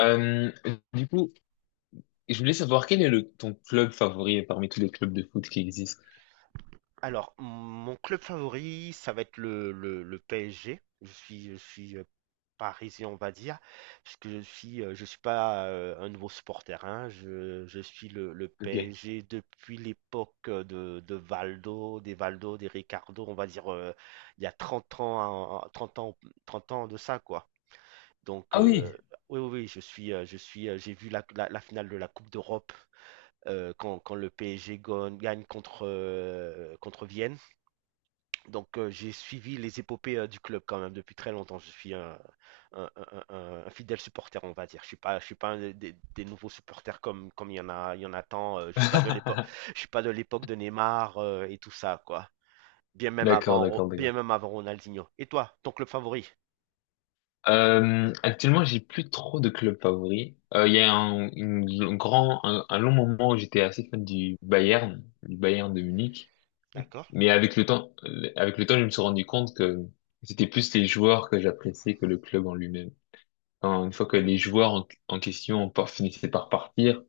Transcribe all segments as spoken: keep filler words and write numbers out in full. Euh, du coup, je voulais savoir quel est le, ton club favori parmi tous les clubs de foot qui existent. Alors, mon club favori, ça va être le, le, le P S G. Je suis, je suis euh, parisien, on va dire, parce que je suis, euh, je suis pas euh, un nouveau supporter, hein. Je, je suis le, le Ok. P S G depuis l'époque euh, de, de Valdo, des Valdo, des Ricardo, on va dire, euh, il y a trente ans, en- en- trente ans, trente ans de ça, quoi. Donc, Ah oui. euh, oui, oui, oui, je suis, euh, je suis, euh, j'ai vu la, la- la finale de la Coupe d'Europe, euh, quand, quand le P S G gon- gagne contre, euh, contre Vienne. Donc euh, j'ai suivi les épopées euh, du club quand même depuis très longtemps. Je suis un, un- un- un- un fidèle supporter, on va dire. Je suis pas, je suis pas un des, des- des nouveaux supporters comme comme il y en a, il y en a tant. Euh, je suis pas de l'époque, je suis pas de l'époque de Neymar, euh, et tout ça, quoi. Bien même D'accord, avant, Ro- d'accord, Bien d'accord. même avant Ronaldinho. Et toi, ton club favori? Euh, actuellement, j'ai plus trop de clubs favoris. Euh, Il y a un, une- un grand, un, un long moment où j'étais assez fan du Bayern, du Bayern de Munich. D'accord, Mais avec le temps, euh, avec le temps, je me suis rendu compte que c'était plus les joueurs que j'appréciais que le club en lui-même. Enfin, une fois que les joueurs en, en question par- finissaient par partir,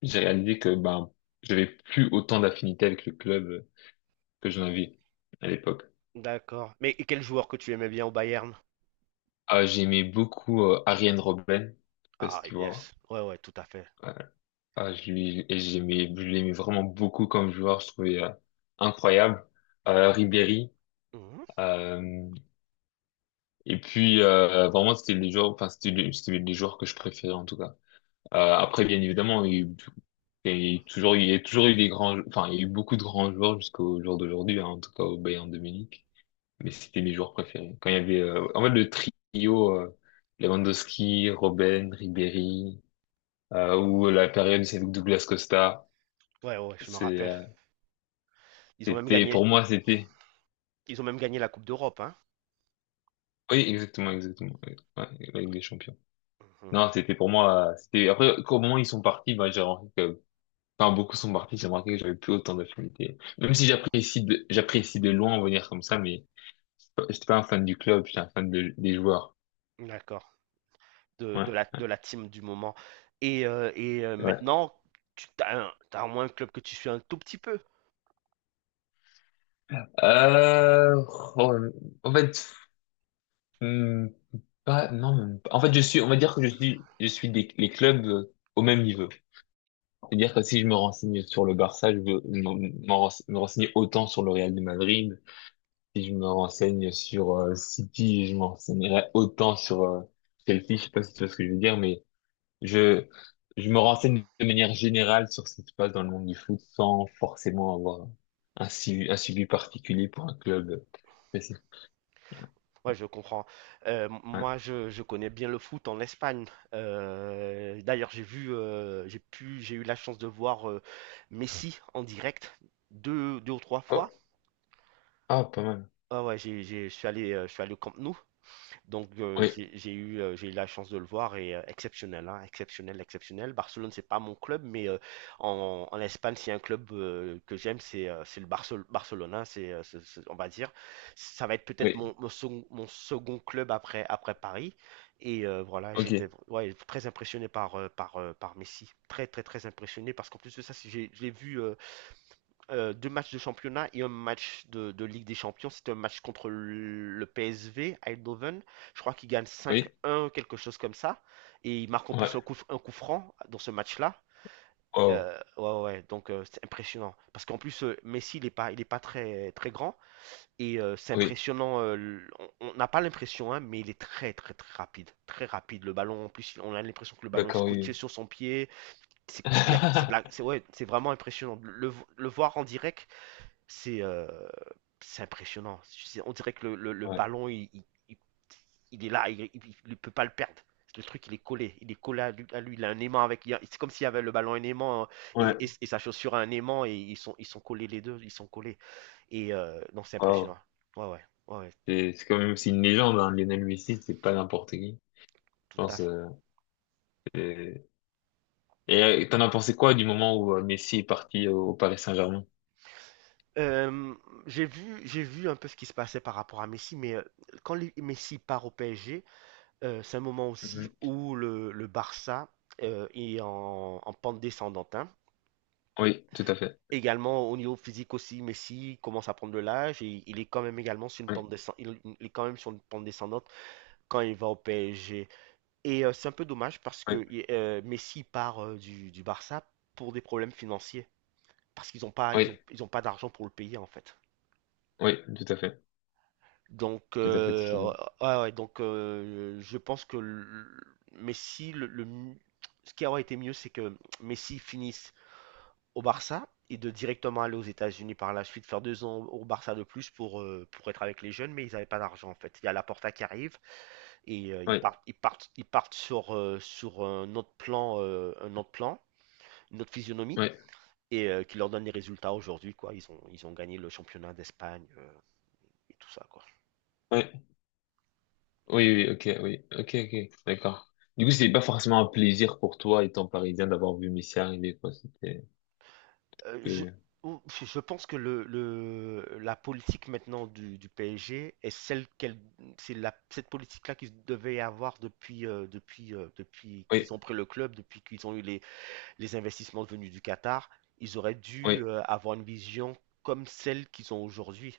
j'ai réalisé que ben j'avais plus autant d'affinité avec le club euh, que j'en avais à l'époque. d'accord. Mais et quel joueur que tu aimais bien au Bayern? Ah, j'aimais beaucoup euh, Arjen Robben, je sais pas Ah si tu vois. yes, ouais, ouais, tout à fait. Ouais. Ah, je lui- et j'aimais, je l'aimais vraiment beaucoup comme joueur, je trouvais euh, incroyable. Euh, Ribéry, Mhm. euh, et puis euh, vraiment c'était les joueurs, enfin c'était les, c'était les joueurs que je préférais en tout cas. Euh, après bien évidemment, il y a eu il y a eu toujours, il y a toujours eu des grands, enfin il y a eu beaucoup de grands joueurs jusqu'au jour d'aujourd'hui, hein, en tout cas au Bayern de Munich. Mais c'était mes joueurs préférés. Quand il y avait, euh, en fait, le trio, euh, Lewandowski, Robben, Ribéry, euh, ou la période où c'est avec Douglas Costa, Ouais, ouais, je me c'est, rappelle. euh, Ils ont même c'était, gagné, pour moi, c'était, Ils ont même gagné la Coupe d'Europe, hein. oui, exactement, exactement, ouais, ouais, la Ligue des Champions. Mhm. Non, c'était pour moi, euh, c'était, après, au moment où ils sont partis, bah, j'ai remarqué que, enfin, beaucoup sont partis, j'ai remarqué que j'avais plus autant d'affinité. Même si j'apprécie de, j'apprécie de loin venir comme ça, mais j'étais pas j'étais pas un fan du club, j'étais un fan de- des joueurs. D'accord. de, de Ouais, la, de la team du moment. Et, euh, et euh, ouais. maintenant, tu as, un, t'as au moins un club que tu suis un tout petit peu. Euh, oh, en fait, Hmm, pas, non, même pas. En fait, je suis, on va dire que je suis, je suis des, les clubs euh, au même niveau. C'est-à-dire que si je me renseigne sur le Barça, je veux m'en- m'en rense- me renseigner autant sur le Real de Madrid. Si je me renseigne sur euh, City, je me renseignerai autant sur euh, Chelsea. Je sais pas si tu vois ce que je veux dire, mais je, je me renseigne de manière générale sur ce qui se passe dans le monde du foot sans forcément avoir un suivi, un suivi particulier pour un club. Spécifique. Ouais, je comprends. Euh, Ouais. Moi, je, je connais bien le foot en Espagne. Euh, d'ailleurs, j'ai vu, euh, j'ai pu, j'ai eu la chance de voir euh, Messi en direct deux, deux ou trois fois. Oh, ah, pas mal. Ah ouais, j'ai, j'ai- je suis allé, euh, je suis allé au Camp Nou. Donc euh, Oui, j'ai j'ai eu, euh, j'ai eu la chance de le voir, et euh, exceptionnel, hein, exceptionnel, exceptionnel. Barcelone, c'est pas mon club, mais euh, en, en Espagne, s'il y a un club euh, que j'aime, c'est euh, c'est le Barcel- Barcelone, hein, c'est, euh, c'est- c'est- on va dire. Ça va être peut-être oui, mon, mon, second, mon second club après, après Paris. Et euh, voilà, j'étais, ok. ouais, très impressionné par, euh, par, euh, par Messi. Très, très, très impressionné parce qu'en plus de ça, si j'ai- je l'ai vu euh, euh, deux matchs de championnat et un match de, de Ligue des Champions. C'était un match contre le P S V, Eindhoven. Je crois qu'il gagne Oui, cinq un, quelque chose comme ça. Et il marque en plus un ouais, coup, un coup franc dans ce match-là. wow, Euh, ouais, ouais, ouais. Donc euh, c'est impressionnant. Parce qu'en plus, euh, Messi, il n'est pas, il est pas très, très grand. Et euh, c'est oui, impressionnant. Euh, l- on on n'a pas l'impression, hein, mais il est très, très, très rapide. Très rapide. Le ballon, en plus, on a l'impression que le ballon est d'accord, scotché oui, sur son pied. C'est oui. c'est- il y a- c'est de la- c'est- Ouais, c'est vraiment impressionnant. Le, le voir en direct, c'est euh, c'est impressionnant. C'est- On dirait que le, le- le Ouais, ballon, il, il- il- il est là, il ne peut pas le perdre. Le truc, il est collé, il est collé à lui, à lui. Il a un aimant avec. il y a- C'est comme s'il y avait le ballon, un aimant, hein, et et- ouais, et sa chaussure a un aimant, et ils sont, ils sont collés les deux, ils sont collés. Et euh, non, c'est wow. impressionnant. Ouais, ouais, ouais, ouais, C'est c'est quand même aussi une légende, hein. Lionel Messi, c'est pas n'importe qui. Je tout à pense, fait. euh, c'est- et euh, t'en as pensé quoi du moment où euh, Messi est parti au, au Paris Saint-Germain? Euh, j'ai vu, j'ai vu un peu ce qui se passait par rapport à Messi, mais euh, quand les- Messi part au P S G. Euh, c'est un moment aussi Mhm. où le, le Barça euh, est en, en pente descendante, hein. Oui, tout à fait. Également au niveau physique aussi, Messi commence à prendre de l'âge et il est quand même également sur une Oui, pente descendante. Il, il est quand même sur une pente descendante quand il va au P S G. Et euh, c'est un peu dommage parce oui, que euh, Messi part euh, du, du Barça pour des problèmes financiers. Parce qu'ils n'ont pas, ils oui, ont, ils ont pas d'argent pour le payer en fait. oui, tout à fait. Donc, Tout à fait, tout à euh, fait. ah ouais, donc euh, je pense que le- Messi, le, le mi- ce qui aurait été mieux, c'est que Messi finisse au Barça et de directement aller aux États-Unis par la suite, faire deux ans au Barça de plus pour, euh, pour être avec les jeunes, mais ils n'avaient pas d'argent en fait. Il y a Laporta qui arrive, et euh, ils Oui, partent, ils partent, ils partent sur, euh, sur un autre plan, euh, un autre plan, une autre physionomie, oui, et euh, qui leur donne des résultats aujourd'hui, quoi. Ils ont, ils ont gagné le championnat d'Espagne, euh, et tout ça, quoi. oui, oui, oui, ok, oui, ok, ok, d'accord. Du coup, c'était pas forcément un plaisir pour toi, étant parisien, d'avoir vu Messi arriver, quoi. C'était, Euh, je, euh, ou- je pense que le, le- la politique maintenant du, du P S G est celle qu'elle, c'est la, cette politique-là qu'ils devaient avoir depuis, euh, depuis, euh, depuis oui, qu'ils ont pris le club, depuis qu'ils ont eu les, les investissements venus du Qatar. Ils auraient oui, dû euh, avoir une vision comme celle qu'ils ont aujourd'hui.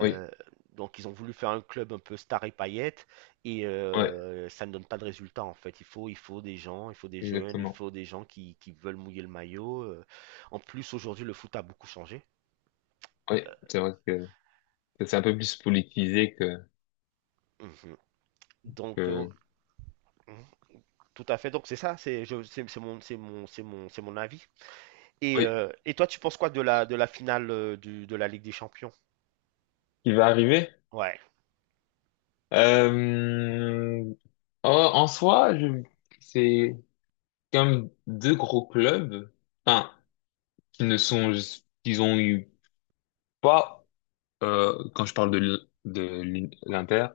oui, oui. donc ils ont voulu faire un club un peu star et paillettes, et Ouais, euh, ça ne donne pas de résultat en fait. Il faut, il faut des gens, il faut des jeunes, il exactement. faut des gens qui, qui veulent mouiller le maillot. euh. En plus, aujourd'hui, le foot a beaucoup changé. Oui, c'est vrai que c'est un peu plus politisé que, Mhm. Donc euh, que... mhm, tout à fait. Donc c'est ça, c'est je- c'est c'est mon c'est mon c'est mon c'est mon avis. Et, Oui, euh, et toi, tu penses quoi de la de la finale, euh, du- de la Ligue des Champions? qui va arriver. Ouais. Euh... en en soi, je... c'est comme deux gros clubs, enfin, qui ne sont, qu'ils ont eu pas, euh, quand je parle de l- de l'I- l'Inter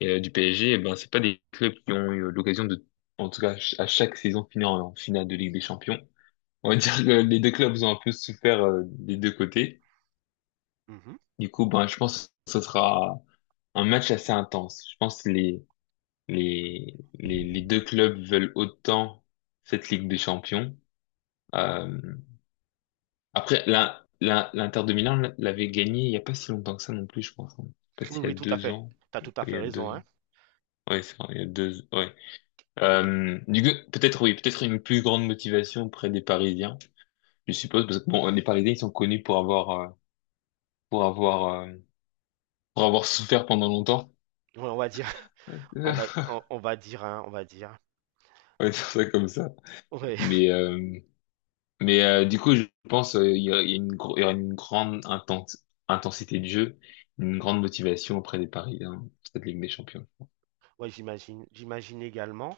et euh, du P S G, eh ben, c'est pas des clubs qui ont eu l'occasion de, en tout cas, ch- à chaque saison finir en finale de Ligue des Champions. On va dire que les deux clubs ont un peu souffert euh, des deux côtés. Mhm. Du coup, ben, je pense que ce sera un match assez intense. Je pense que les, les, les, les deux clubs veulent autant cette Ligue des Champions. Euh, après, l'In- l'In- l'Inter de Milan l'avait gagné il y a pas si longtemps que ça non plus, je pense, hein. Je sais pas Oui, s'il y a oui, tout à deux fait. ans. T'as Oui, tout à il fait y a raison, deux ans. hein. Ouais, c'est vrai, il y a deux, ouais. Et que- Euh, du coup, peut-être, oui, peut-être une plus grande motivation auprès des Parisiens, je suppose, parce que bon, les Parisiens, ils sont connus pour avoir, euh, pour avoir, euh, pour avoir souffert pendant longtemps. ouais, on va dire On on va on, on va dire, hein, on va dire. va dire ça comme ça. Ouais. Mais, euh, mais euh, du coup, je pense euh, il y a il y a une, gro- il y aura une grande inten- intensité de jeu, une grande motivation auprès des Parisiens, cette Ligue des Champions. Ouais, j'imagine, j'imagine également.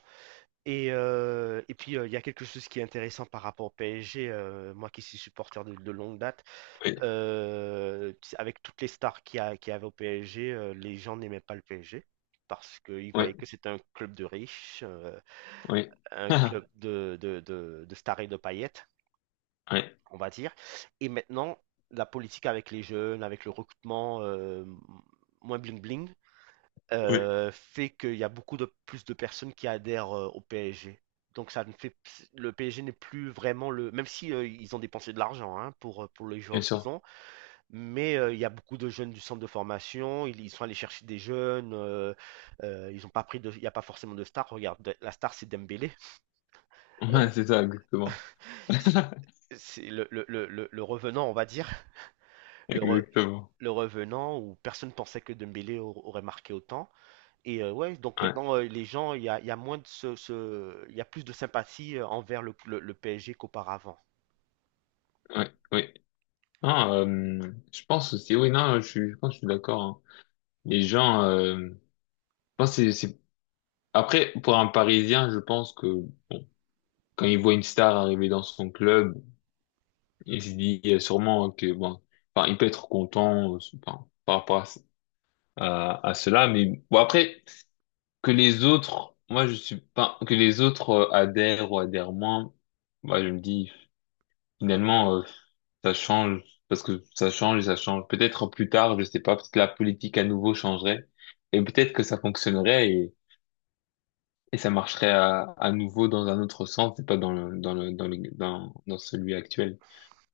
Et, euh, et puis, euh, il y a quelque chose qui est intéressant par rapport au P S G. Euh, moi qui suis supporter de, de longue date, Oui, euh, avec toutes les stars qu'il y, a- qu'il y avait au P S G, euh, les gens n'aimaient pas le P S G parce qu'ils oui, voyaient que c'était un club de riches, euh, oui. un club de, de, de, de stars et de paillettes, Oui, on va dire. Et maintenant, la politique avec les jeunes, avec le recrutement, euh, moins bling-bling, oui, euh, fait qu'il y a beaucoup de plus de personnes qui adhèrent, euh, au P S G. Donc ça ne fait Le P S G n'est plus vraiment le même si euh, ils ont dépensé de l'argent, hein, pour euh, pour les bien joueurs qu'ils sûr. ont, mais euh, il y a beaucoup de jeunes du centre de formation, ils, ils sont allés chercher des jeunes, euh, euh, ils ont pas pris de il n'y a pas forcément de star. Regarde, de- la star, c'est Dembélé. Euh, Ouais, c'est ça, exactement. c'est c'est le, le, le, le- le revenant, on va dire, le, re- Exactement. le revenant où personne pensait que Dembélé au- aurait marqué autant. Et euh, ouais, donc Ouais, maintenant, euh, les gens, il y a, il y a moins de ce, ce- il y a plus de sympathie euh, envers le, le- le P S G qu'auparavant. ouais, oui. Non, euh, je pense aussi, oui, non, je suis, je pense que je suis d'accord, hein. Les gens, euh, je pense que c'est, c'est- après, pour un Parisien, je pense que, bon, quand il voit une star arriver dans son club, il se dit euh, sûrement que bon, enfin, il peut être content euh, enfin, par rapport à, ce- à, à cela, mais bon après que les autres, moi je suis pas que les autres euh, adhèrent ou adhèrent moins, moi je me dis finalement euh, ça change parce que ça change et ça change. Peut-être plus tard, je sais pas, peut-être la politique à nouveau changerait et peut-être que ça fonctionnerait et, et ça marcherait à, à nouveau dans un autre sens, et pas dans le, dans le, dans le, dans, dans celui actuel.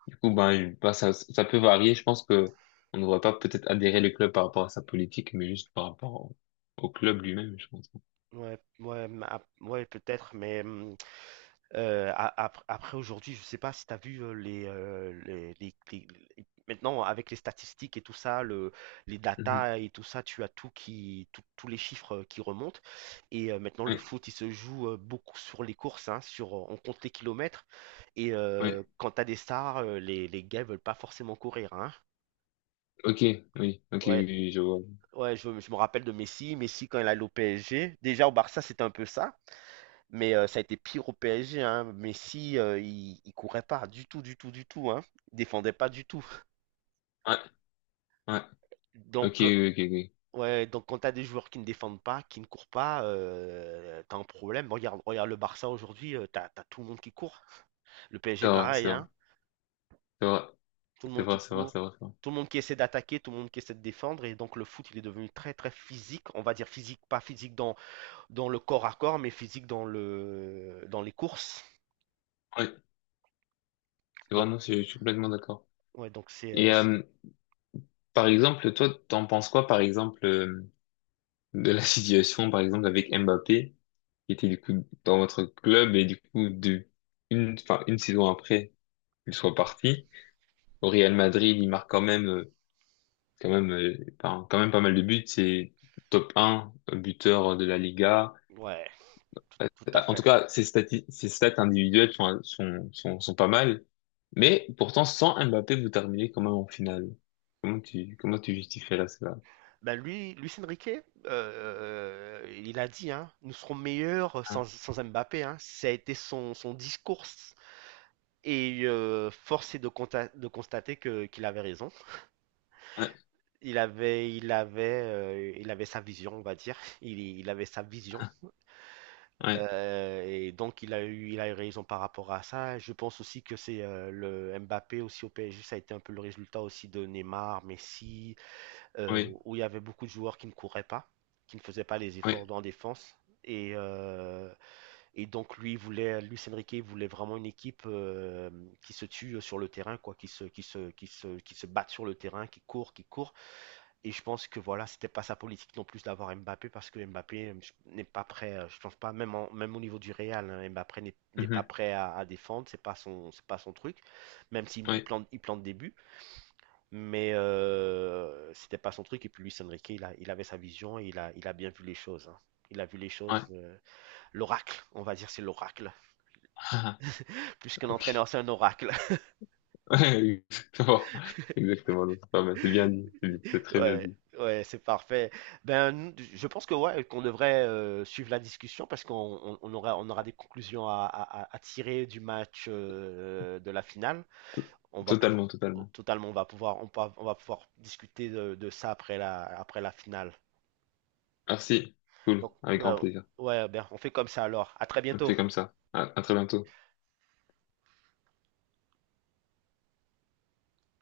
Du coup, ben, je- ben, ça, ça peut varier. Je pense que on ne devrait pas peut-être adhérer le club par rapport à sa politique, mais juste par rapport au, au club lui-même, je pense. Ouais, ouais, ma- ouais, peut-être, mais hum, Euh, a- ap- après, aujourd'hui, je ne sais pas si tu as vu euh, les, euh, les- les- les- les- maintenant, avec les statistiques et tout ça, le, les Mhm. datas et tout ça, tu as tout qui, tout- tous les chiffres euh, qui remontent. Et euh, maintenant, le Oui, foot, il se joue euh, beaucoup sur les courses, hein, sur, on compte les kilomètres. Et ouais, euh, quand tu as des stars, euh, les, les gars veulent pas forcément courir, hein. ok, oui, ok, Ouais, oui, oui, je vois. ouais, je, je me rappelle de Messi. Messi, quand il allait au P S G, déjà au Barça, c'était un peu ça. Mais euh, ça a été pire au P S G, hein. Messi, euh, il, il courait pas du tout, du tout, du tout, hein. Il défendait pas du tout. Ouais, ouais, ok, Donc, euh, oui, ok, ok. ouais, donc quand t'as des joueurs qui ne défendent pas, qui ne courent pas, euh, t'as un problème. Regarde, regarde le Barça aujourd'hui, euh, t'as, t'as tout le monde qui court. Le C'est P S G, vrai, pareil, c'est vrai, hein. c'est vrai, Tout le c'est monde vrai, qui c'est vrai, court. c'est vrai. C'est vrai. Tout le monde qui essaie d'attaquer, tout le monde qui essaie de défendre. Et donc, le foot, il est devenu très, très physique. On va dire physique, pas physique dans dans le corps à corps, mais physique dans le, dans les courses. Ouais, c'est vrai, Donc, non, je, je suis complètement d'accord. ouais, donc c'est, euh, Et euh, par exemple, toi, t'en penses quoi, par exemple, euh, de la situation, par exemple, avec Mbappé, qui était du coup dans votre club et du coup de une, enfin une saison après. Qu'il soit parti. Au Real Madrid, il marque quand même, euh, quand même, euh, enfin, quand même pas mal de buts. C'est top un euh, buteur de la Liga. ouais, tout Euh, tout à En tout fait. cas, ses stati- ses stats individuelles sont, sont, sont, sont pas mal. Mais pourtant, sans Mbappé, vous terminez quand même en finale. Comment tu, comment tu justifies là, cela? Bah lui, Luis Enrique, euh, euh, il a dit, hein, nous serons meilleurs sans, Hein. sans Mbappé, hein. Ça a été son, son discours. Et euh, force est de, conta- de constater que, qu'il avait raison. Ouais, Il avait, il avait, euh, il avait sa vision, on va dire. Il, il avait sa vision. Euh, et donc, il a eu, il a eu raison par rapport à ça. Je pense aussi que c'est euh, le Mbappé aussi au P S G. Ça a été un peu le résultat aussi de Neymar, Messi, euh, ouais, où il y avait beaucoup de joueurs qui ne couraient pas, qui ne faisaient pas les oui, efforts en défense. Et, euh, et donc, lui il voulait, Luis Enrique voulait vraiment une équipe euh, qui se tue sur le terrain, quoi, qui se, qui se, qui se, qui se batte sur le terrain, qui court, qui court. Et je pense que voilà, c'était pas sa politique non plus d'avoir Mbappé parce que Mbappé n'est pas prêt, euh, je pense pas, même, en- même au niveau du Real, hein, Mbappé n'est oui, n'est pas mhm, prêt à, à défendre, c'est pas son, c'est pas son truc. Même s'il oui, il ouais, plante, il plante des buts, mais euh, c'était pas son truc. Et puis Luis Enrique, il a- il avait sa vision et il a, il a bien vu les choses, hein. Il a vu les choses. ah, euh, L'oracle, on va dire, c'est l'oracle. ah, Plus qu'un entraîneur, c'est un oracle. ouais, exactement. Exactement, donc c'est pas mal. C'est bien dit. C'est c'est très bien Ouais, dit. ouais, c'est parfait. Ben, nous, je pense que ouais, qu'on devrait euh, suivre la discussion parce qu'on on- on aura, on aura des conclusions à, à- à- à tirer du match, euh, de la finale. On va pouvoir, Totalement, totalement. totalement, on va pouvoir, on, peut- On va pouvoir discuter de, de ça après la, après la finale. Merci. Cool. Donc, Avec grand ben, plaisir. ouais, ben, on fait comme ça alors. À très On bientôt. fait comme ça. À, à très bientôt.